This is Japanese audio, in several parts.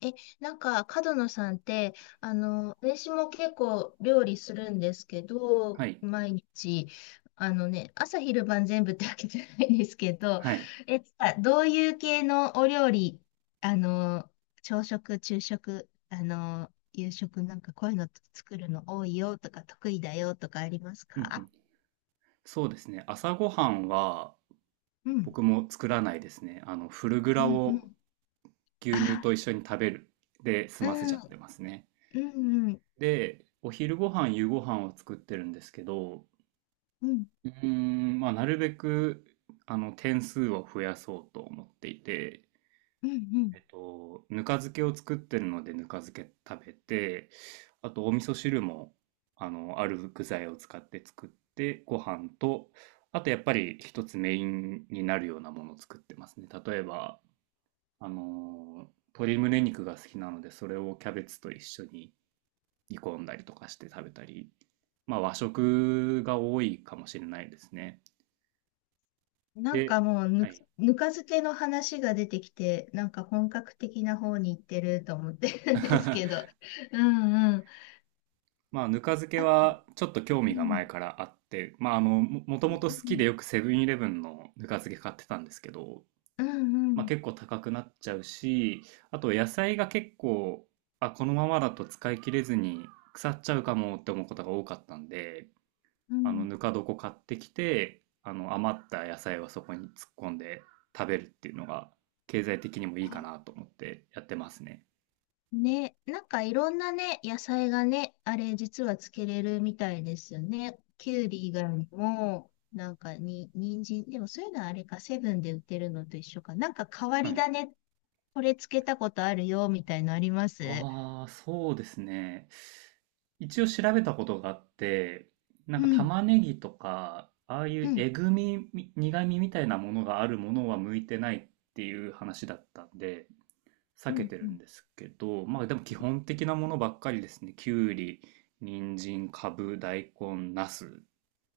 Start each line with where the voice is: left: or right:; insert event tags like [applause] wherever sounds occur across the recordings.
left: え、なんか、角野さんって、私も結構料理するんですけど、
right: はい。
left: 毎日、朝昼晩全部ってわけじゃないんですけど、
right: はい。
left: え、どういう系のお料理、あの、朝食、昼食、夕食なんかこういうの作るの多いよとか得意だよとかあります
right: うんうん。
left: か？
right: そうですね。朝ごはんは
left: うん、
right: 僕も作らないですね。フルグ
left: う
right: ラ
left: ん、う
right: を
left: ん。
right: 牛乳
left: あ、
right: と一緒に食べるで済
left: う
right: ませち
left: ん、
right: ゃって
left: う
right: ますね。
left: ん、うん、
right: で、お昼ご飯、夕ご飯を作ってるんですけど、
left: うん、
right: まあ、なるべく、点数を増やそうと思っていて、
left: うん、うん。
right: ぬか漬けを作ってるのでぬか漬け食べて、あとお味噌汁も、ある具材を使って作って、ご飯と、あとやっぱり一つメインになるようなものを作ってますね。例えば、鶏胸肉が好きなので、それをキャベツと一緒に煮込んだりとかして食べたり、まあ和食が多いかもしれないですね。
left: なん
right: で、
left: かもう
right: はい。
left: ぬか漬けの話が出てきて、なんか本格的な方に行ってると思ってるんですけ
right: [laughs]
left: ど。うんうん。
right: まあ、ぬか漬け
left: あと、
right: はちょっと興
left: う
right: 味が
left: ん。
right: 前からあって、まあ、ともと好きでよくセブンイレブンのぬか漬け買ってたんですけど、
left: うんう
right: まあ、
left: ん。
right: 結構高くなっちゃうし、あと野菜が結構、あ、このままだと使い切れずに腐っちゃうかもって思うことが多かったんで、
left: うんうん。
right: ぬか床買ってきて、余った野菜はそこに突っ込んで食べるっていうのが、経済的にもいいか
left: あ
right: なと思ってやってますね。
left: ね、なんかいろんなね、野菜がね、あれ実はつけれるみたいですよね。きゅうり以外にも、なんか人参、でもそういうのはあれか、セブンで売ってるのと一緒か。なんか変わ
right: は
left: り
right: い。
left: 種、これつけたことあるよ、みたいのあります？
right: ああ、そうですね。一応調べたことがあって、な
left: う
right: んか
left: ん。
right: 玉ねぎとか、ああい
left: う
right: う
left: ん。
right: えぐみ、苦みみたいなものがあるものは向いてないっていう話だったんで、避
left: う
right: け
left: ん
right: て
left: う
right: るん
left: ん。
right: ですけど、まあでも基本的なものばっかりですね。きゅうり、人参、かぶ、大根、なす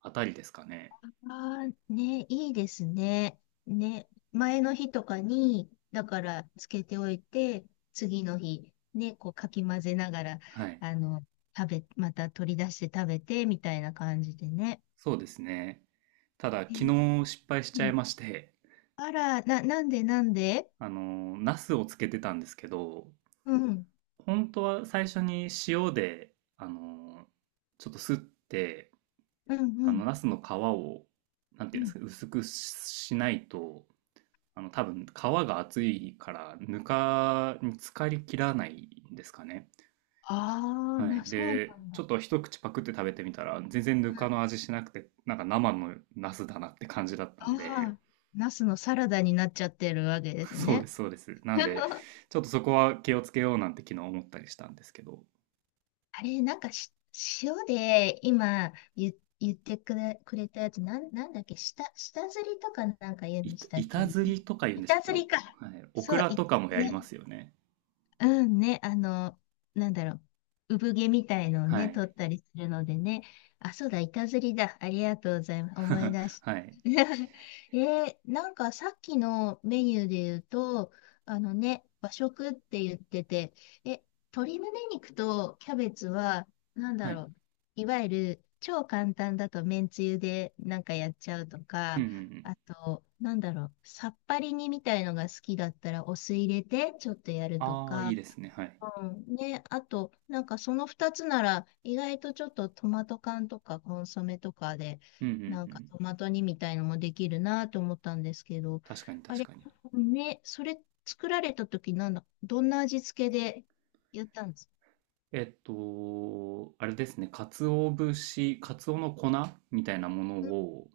right: あたりですかね。
left: ああ、ね、いいですね。ね、前の日とかに、だからつけておいて、次の日、ね、こうかき混ぜながら、
right: はい。
left: あの、また取り出して食べて、みたいな感じでね。
right: そうですね。ただ、
left: え
right: 昨
left: ー
right: 日失敗しち
left: う
right: ゃい
left: ん、
right: まして、
left: あら、なんでなんで？
right: ナスをつけてたんですけど、
left: うん、
right: 本当は最初に塩で、あの、ちょっとすって、
left: うん、うん、
right: ナスの皮を、なんて
left: う
right: いうんです
left: ん。
right: かね、薄くしないと、多分皮が厚いから、ぬかに浸かりきらないんですかね。
left: ああ、
right: はい。
left: そうな
right: で、
left: ん
right: ちょ
left: だ。
right: っと一口パクって食べてみたら、全然ぬ
left: う
right: か
left: ん、
right: の味しなくて、なんか生のナスだなって感じだった
left: あ
right: んで、
left: あ、ナスのサラダになっちゃってるわけです
right: [laughs] そうで
left: ね。
right: す、そうです。なんで、
left: [laughs]
right: ちょっとそこは気をつけようなんて昨日思ったりしたんですけど。
left: あれ、なんか塩で今言ってくれたやつ、なんだっけ、下ずりとかなんか言うんでしたっけ
right: 板
left: ね。
right: ずりとか言うんでしたっ
left: 板
right: け？
left: ず
right: はい。
left: りか。
right: オク
left: そう、
right: ラとかもやりま
left: ね、
right: すよね。
left: うんね、なんだろう、産毛みたいのを
right: は
left: ね、取
right: い。
left: ったりするのでね。あ、そうだ、板ずりだ。ありがとうございます。思い出
right: [laughs]
left: し。
right: はい。
left: [laughs] なんかさっきのメニューで言うと、和食って言ってて、え、鶏胸肉とキャベツは、なん
right: は
left: だ
right: い。
left: ろう、いわゆる超簡単だとめんつゆでなんかやっちゃうと
right: うん
left: か、
right: うんうん。
left: あと、なんだろう、さっぱり煮みたいのが好きだったらお酢入れてちょっとやると
right: ああ、いい
left: か、
right: ですね。はい。
left: うん。ね、あと、なんかその2つなら、意外とちょっとトマト缶とかコンソメとかで、
right: うんうんう
left: なんか
right: ん。
left: トマト煮みたいのもできるなと思ったんですけど、
right: 確かに
left: あ
right: 確
left: れ、
right: かに。
left: ね、それ作られた時なんだ、どんな味付けでやったんですか？
right: あれですね。鰹節、鰹の粉みたいなもの
left: うん、
right: を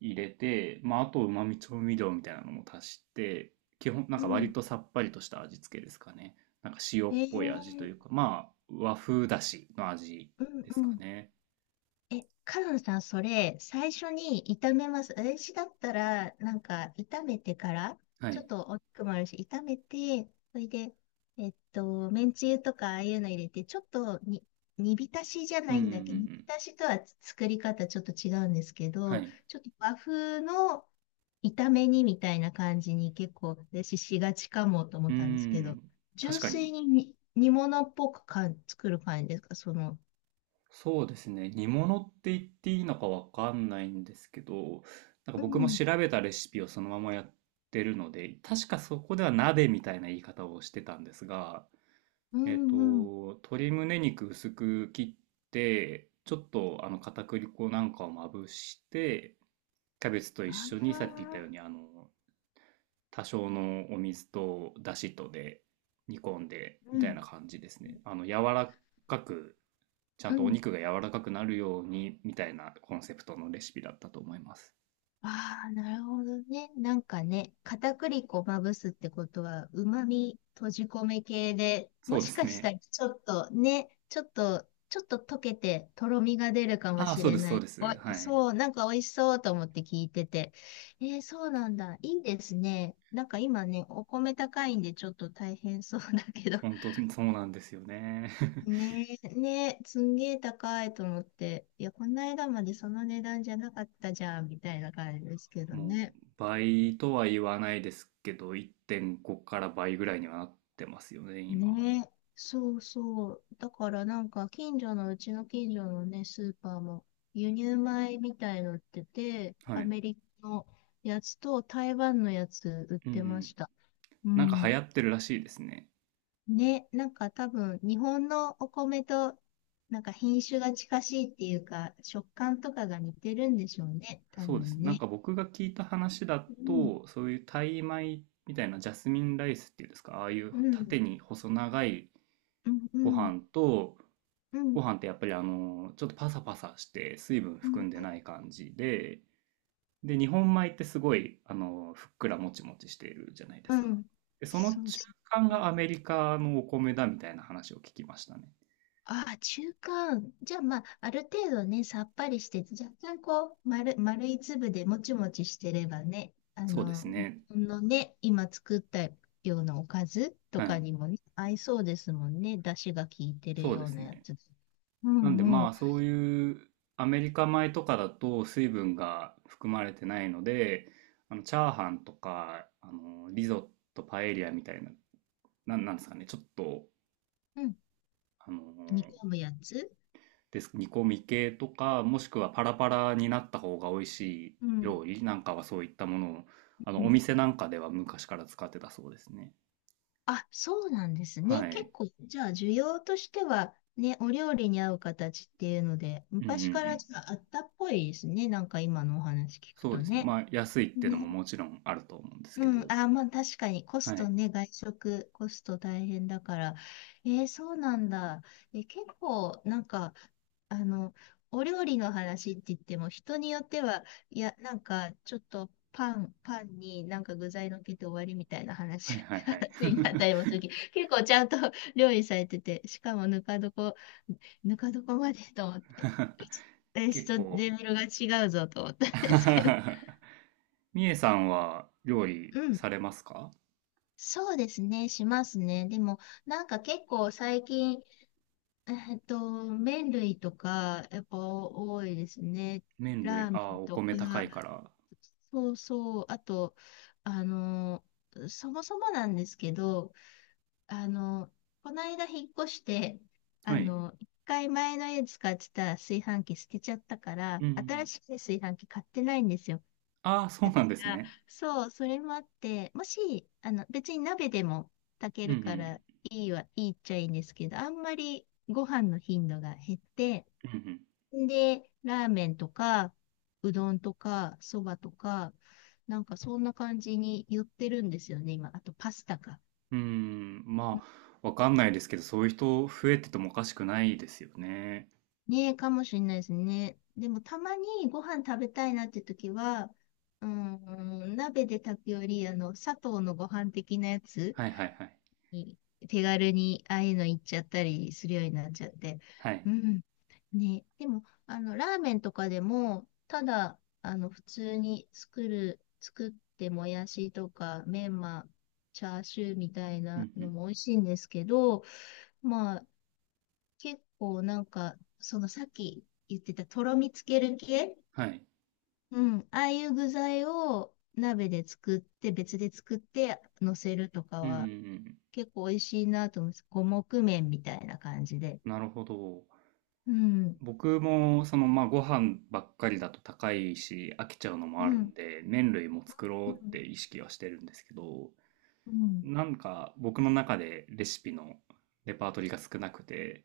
right: 入れて、まあ、あと旨味調味料みたいなのも足して、基本、なん
left: う
right: か
left: ん。
right: 割とさっぱりとした味付けですかね。なんか塩
left: え
right: っぽい味と
left: ー、
right: いうか、まあ、和風だしの味
left: うん、
right: で
left: う
right: すか
left: ん。
right: ね。
left: カノンさん、それ、最初に炒めます？私だったら、なんか、炒めてから、
right: は
left: ちょ
right: い。
left: っと大きくもあるし、炒めて、それで、めんつゆとか、ああいうの入れて、ちょっと煮浸しじゃ
right: う
left: な
right: んう
left: い
right: んう
left: んだけど、煮
right: ん
left: 浸しとは作り方ちょっと違うんですけ
right: は
left: ど、
right: い。
left: ちょっと和風の炒め煮みたいな感じに結構、私しがちかもと思
right: う
left: っ
right: ー
left: たんですけど、
right: ん。確
left: 純
right: かに。
left: 粋に煮物っぽくかん作る感じですか、
right: そうですね。煮物って言っていいのかわかんないんですけど、なんか
left: う
right: 僕も
left: ん、
right: 調べたレシピをそのままやってるので、確かそこでは鍋みたいな言い方をしてたんですが、
left: う
right: えっと、
left: ん、うん。
right: 鶏胸肉薄く切って、ちょっとあの片栗粉なんかをまぶして、キャベツと
left: あ
right: 一緒にさっき言ったよう
left: あ、
right: に、多少のお水とだしとで煮込んで
left: う
right: みたい
left: ん、
right: な感じですね。柔らかくちゃ
left: う
right: んとお
left: ん。
right: 肉が柔らかくなるようにみたいなコンセプトのレシピだったと思います。
left: ああ、なるほどね。なんかね、片栗粉まぶすってことは、旨味閉じ込め系で、
right: そ
left: も
right: うで
left: し
right: す
left: かした
right: ね。
left: らちょっとね、ちょっと、ちょっと溶けて、とろみが出るかも
right: ああ、
left: し
right: そう
left: れ
right: です、そ
left: な
right: う
left: い。
right: で
left: お
right: す。はい。
left: そう、なんか美味しそうと思って聞いてて。えー、そうなんだ。いいですね。なんか今ね、お米高いんでちょっと大変そうだけど、
right: 本当にそうなんですよね。
left: ねえ、ねえ、すんげえ高いと思って、いや、この間までその値段じゃなかったじゃん、みたいな感じですけ
right: [laughs]
left: ど
right: もう
left: ね。
right: 倍とは言わないですけど、1.5から倍ぐらいにはなってますよね、今。
left: ねえ、そうそう。だからなんか、近所の、うちの近所のね、スーパーも、輸入米みたいの売ってて、
right: は
left: ア
right: い。
left: メリカのやつと台湾のやつ売っ
right: うんう
left: てま
right: ん。
left: した。う
right: なんか流
left: ん。
right: 行ってるらしいですね。
left: ね、なんか多分、日本のお米と、なんか品種が近しいっていうか、食感とかが似てるんでしょうね、多
right: そうです。
left: 分
right: なん
left: ね。
right: か僕が聞いた話だ
left: うん、
right: と、そういうタイ米みたいなジャスミンライスっていうんですか、ああいう
left: うん、
right: 縦に細長い
left: うん、う
right: ご
left: ん、
right: 飯と、
left: うん、
right: ご飯ってやっぱりちょっとパサパサして水分
left: う
right: 含
left: ん、
right: んでない感じで、で、日本米ってすごいふっくらもちもちしているじゃないで
left: う
right: すか。
left: ん。
right: で、その
left: そう
right: 中
left: そ
right: 間
left: う。
right: がアメリカのお米だみたいな話を聞きましたね。
left: ああ、中間。じゃあ、まあ、ある程度ね、さっぱりして、若干こう、丸い粒でもちもちしてればね、
right: そうです
left: 日
right: ね。
left: 本のね、今作ったようなおかずと
right: は
left: か
right: い。
left: にもね、合いそうですもんね。出汁が効いてる
right: そう
left: よ
right: で
left: う
right: す
left: なや
right: ね。
left: つ。う
right: なんで
left: ん、う
right: ま
left: ん、
right: あそういうアメリカ米とかだと水分が含まれてないので、あのチャーハンとか、あのリゾット、パエリアみたいな、なんですかね、ちょっと、
left: うん。
right: あの
left: 煮込むやつ。
right: です。煮込み系とか、もしくはパラパラになった方が美味しい
left: う
right: 料
left: ん、
right: 理なんかはそういったものを、
left: う
right: お
left: ん。
right: 店なんかでは昔から使ってたそうですね。
left: あ、そうなんです
right: は
left: ね。結
right: い。
left: 構、じゃあ、需要としては、ね、お料理に合う形っていうので、
right: うんうんう
left: 昔から
right: ん。
left: じゃあ、あったっぽいですね。なんか今のお話聞く
right: そう
left: と
right: ですね。
left: ね。
right: まあ、安いってのも
left: ね。
right: もちろんあると思うんですけ
left: うん、
right: ど。
left: あー、まあ確かにコ
right: は
left: スト
right: い。
left: ね、外食コスト大変だから。えー、そうなんだ。結構なんか、あの、お料理の話って言っても人によっては、いや、なんかちょっとパンになんか具材のっけて終わりみたいな
right: はい
left: 話、
right: はい
left: [laughs]
right: はい。
left: 話になったりもするけど、結構ちゃんと [laughs] 料理されてて、しかもぬか床までと思って、
right: [laughs]
left: うちレス
right: 結
left: ト
right: 構
left: レベルが違うぞと思ったんですけど。
right: [laughs] みえさんは料理
left: うん。
right: されますか？
left: そうですね、しますね。でも、なんか結構最近、麺類とか、やっぱ多いですね。
right: 麺類、
left: ラー
right: あ
left: メ
right: あ、
left: ン
right: お
left: と
right: 米
left: か、
right: 高いから。
left: そうそう、あと、あの、そもそもなんですけど、あの、この間引っ越して、
right: はい。
left: 一回前の家使ってた炊飯器捨てちゃったか
right: う
left: ら、
right: んうん。
left: 新しい炊飯器買ってないんですよ。
right: ああ、そう
left: だか
right: なんです
left: ら、
right: ね。
left: そう、それもあって、別に鍋でも炊け
right: うんう
left: るか
right: ん。
left: らいいっちゃいいんですけど、あんまりご飯の頻度が減って、
right: うん
left: で、ラーメンとか、うどんとか、そばとか、なんかそんな感じに寄ってるんですよね、今。あとパスタか。
right: うん、まあ、わかんないですけど、そういう人増えててもおかしくないですよね。
left: ねえ、かもしれないですね。でもたまにご飯食べたいなって時は、うーん、鍋で炊くより、砂糖のご飯的なやつ
right: はいはいはい。
left: に手軽にああいうの行っちゃったりするようになっちゃって。
right: は
left: う
right: い。
left: ん。ね。でも、ラーメンとかでも、ただ、普通に作ってもやしとか、メンマ、チャーシューみたい
right: う
left: な
right: んう
left: の
right: ん。
left: も美味しいんですけど、まあ、結構なんか、そのさっき言ってたとろみつける系、
right: はい。
left: うん、ああいう具材を鍋で作って、別で作って乗せるとか
right: うんうんう
left: は、
right: ん。
left: 結構美味しいなと思うんです。五目麺みたいな感じで。
right: なるほど。
left: うん、
right: 僕も、その、まあ、ご飯ばっかりだと高いし、飽きちゃうのも
left: う
right: あるん
left: ん、
right: で、麺類も作ろ
left: う
right: うって
left: ん、
right: 意識はしてるんですけど、
left: うん、
right: なんか僕の中でレシピのレパートリーが少なくて、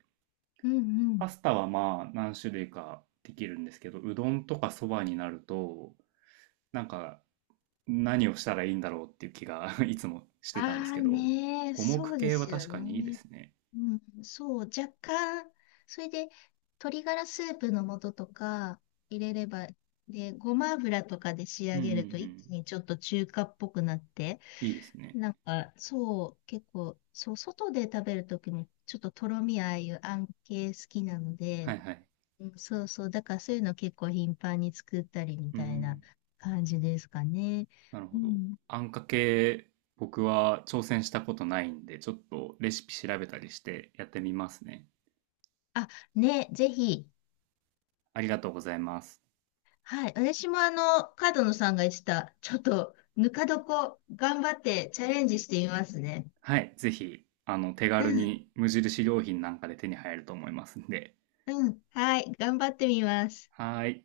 left: うん、う
right: パ
left: ん。
right: スタはまあ何種類かできるんですけど、うどんとかそばになると、なんか何をしたらいいんだろうっていう気が [laughs] いつもしてたんです
left: あ
right: け
left: あ
right: ど、
left: ね、
right: 五目
left: そうで
right: 系は
left: す
right: 確
left: よ
right: かにいいで
left: ね。
right: すね。
left: うん、そう、若干、それで、鶏ガラスープの素とか入れれば、で、ごま油とかで仕
right: うん
left: 上
right: うんう
left: げると一
right: ん。
left: 気にちょっと中華っぽくなって、
right: いいですね。
left: なんか、そう、結構、そう、外で食べるときも、ちょっととろみああいうあん系好きなの
right: は
left: で、
right: いはい。
left: うん。そうそう。だからそういうの結構頻繁に作ったりみ
right: う
left: たいな
right: ん。
left: 感じですかね。
right: なる
left: う
right: ほど。
left: ん。
right: あんかけ、僕は挑戦したことないんで、ちょっとレシピ調べたりしてやってみますね。
left: あ、ね、ぜひ。
right: ありがとうございます。
left: はい。私も角野さんが言ってた、ちょっと、ぬか床、頑張ってチャレンジしてみますね。
right: はい。ぜひ、手
left: う
right: 軽
left: ん。
right: に無印良品なんかで手に入ると思いますんで。
left: うん。はい。頑張ってみます。
right: はーい。